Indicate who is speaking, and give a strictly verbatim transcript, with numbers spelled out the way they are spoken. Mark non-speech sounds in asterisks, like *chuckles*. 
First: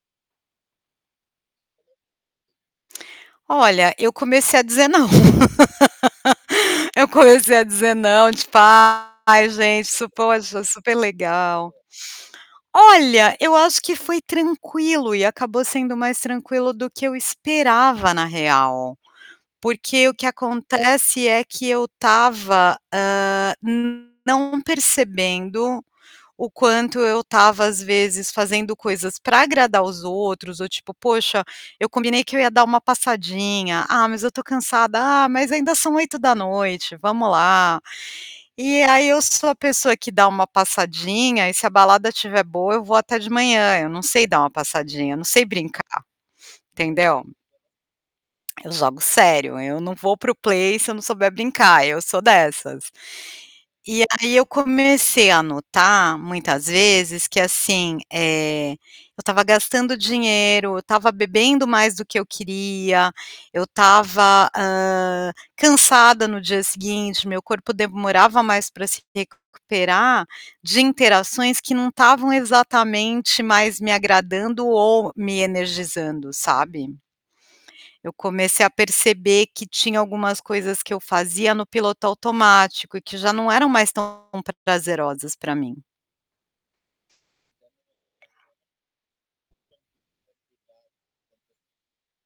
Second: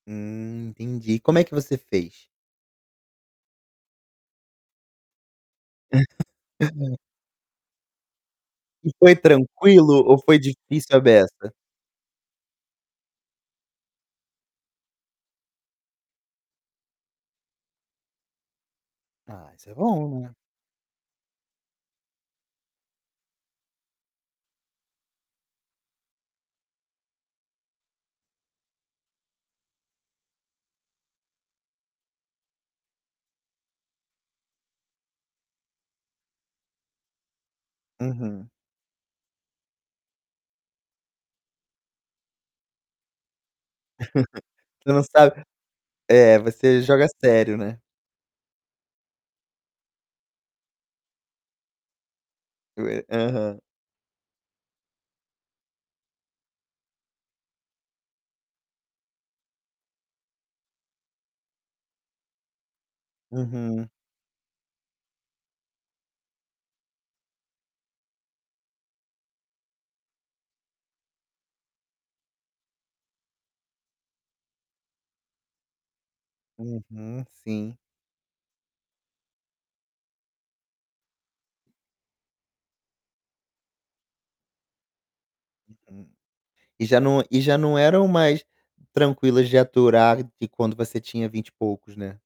Speaker 1: Hum. Entendi, como é que você fez?
Speaker 2: Olha, eu comecei a dizer "não". *laughs*
Speaker 1: *unintelligible*
Speaker 2: Eu comecei a dizer "não", tipo:
Speaker 1: E foi
Speaker 2: "Ai gente,
Speaker 1: tranquilo
Speaker 2: isso
Speaker 1: ou foi
Speaker 2: poxa, super
Speaker 1: difícil a beça?
Speaker 2: legal". Olha, eu acho que foi tranquilo e acabou sendo mais tranquilo do que eu esperava, na real.
Speaker 1: Ah, isso é
Speaker 2: Porque o
Speaker 1: bom,
Speaker 2: que
Speaker 1: né.
Speaker 2: acontece é que eu estava, hã, não percebendo o quanto eu estava, às vezes, fazendo coisas para agradar os outros ou tipo: "Poxa, eu combinei que eu ia dar uma passadinha. 'Ah, mas eu estou cansada.' Ah mas ainda são oito da noite, vamos lá".
Speaker 1: Uhum.
Speaker 2: E aí, eu sou a pessoa que dá uma passadinha e se a balada estiver boa eu vou até de manhã, eu não sei dar uma
Speaker 1: *chuckles* Tu não
Speaker 2: passadinha, eu não
Speaker 1: sabe
Speaker 2: sei brincar,
Speaker 1: eh, você joga
Speaker 2: entendeu?
Speaker 1: sério, né?
Speaker 2: Eu jogo sério, eu não vou para o play, se eu não souber brincar, eu sou dessas.
Speaker 1: Eu e Aham.
Speaker 2: E aí eu comecei a notar muitas vezes que, assim, eh, eu estava gastando dinheiro, eu estava bebendo mais do que eu queria, eu
Speaker 1: Uhum.
Speaker 2: estava, hã, cansada no dia seguinte, meu corpo demorava mais para se recuperar de interações que não estavam exatamente mais me agradando ou me energizando, sabe.
Speaker 1: Uhum, sim.
Speaker 2: Eu comecei a perceber que tinha algumas coisas que eu fazia no piloto automático e que já não eram mais tão prazerosas para mim.
Speaker 1: Uhum. E já não e já não eram mais tranquilas de aturar de quando você tinha vinte e poucos, né?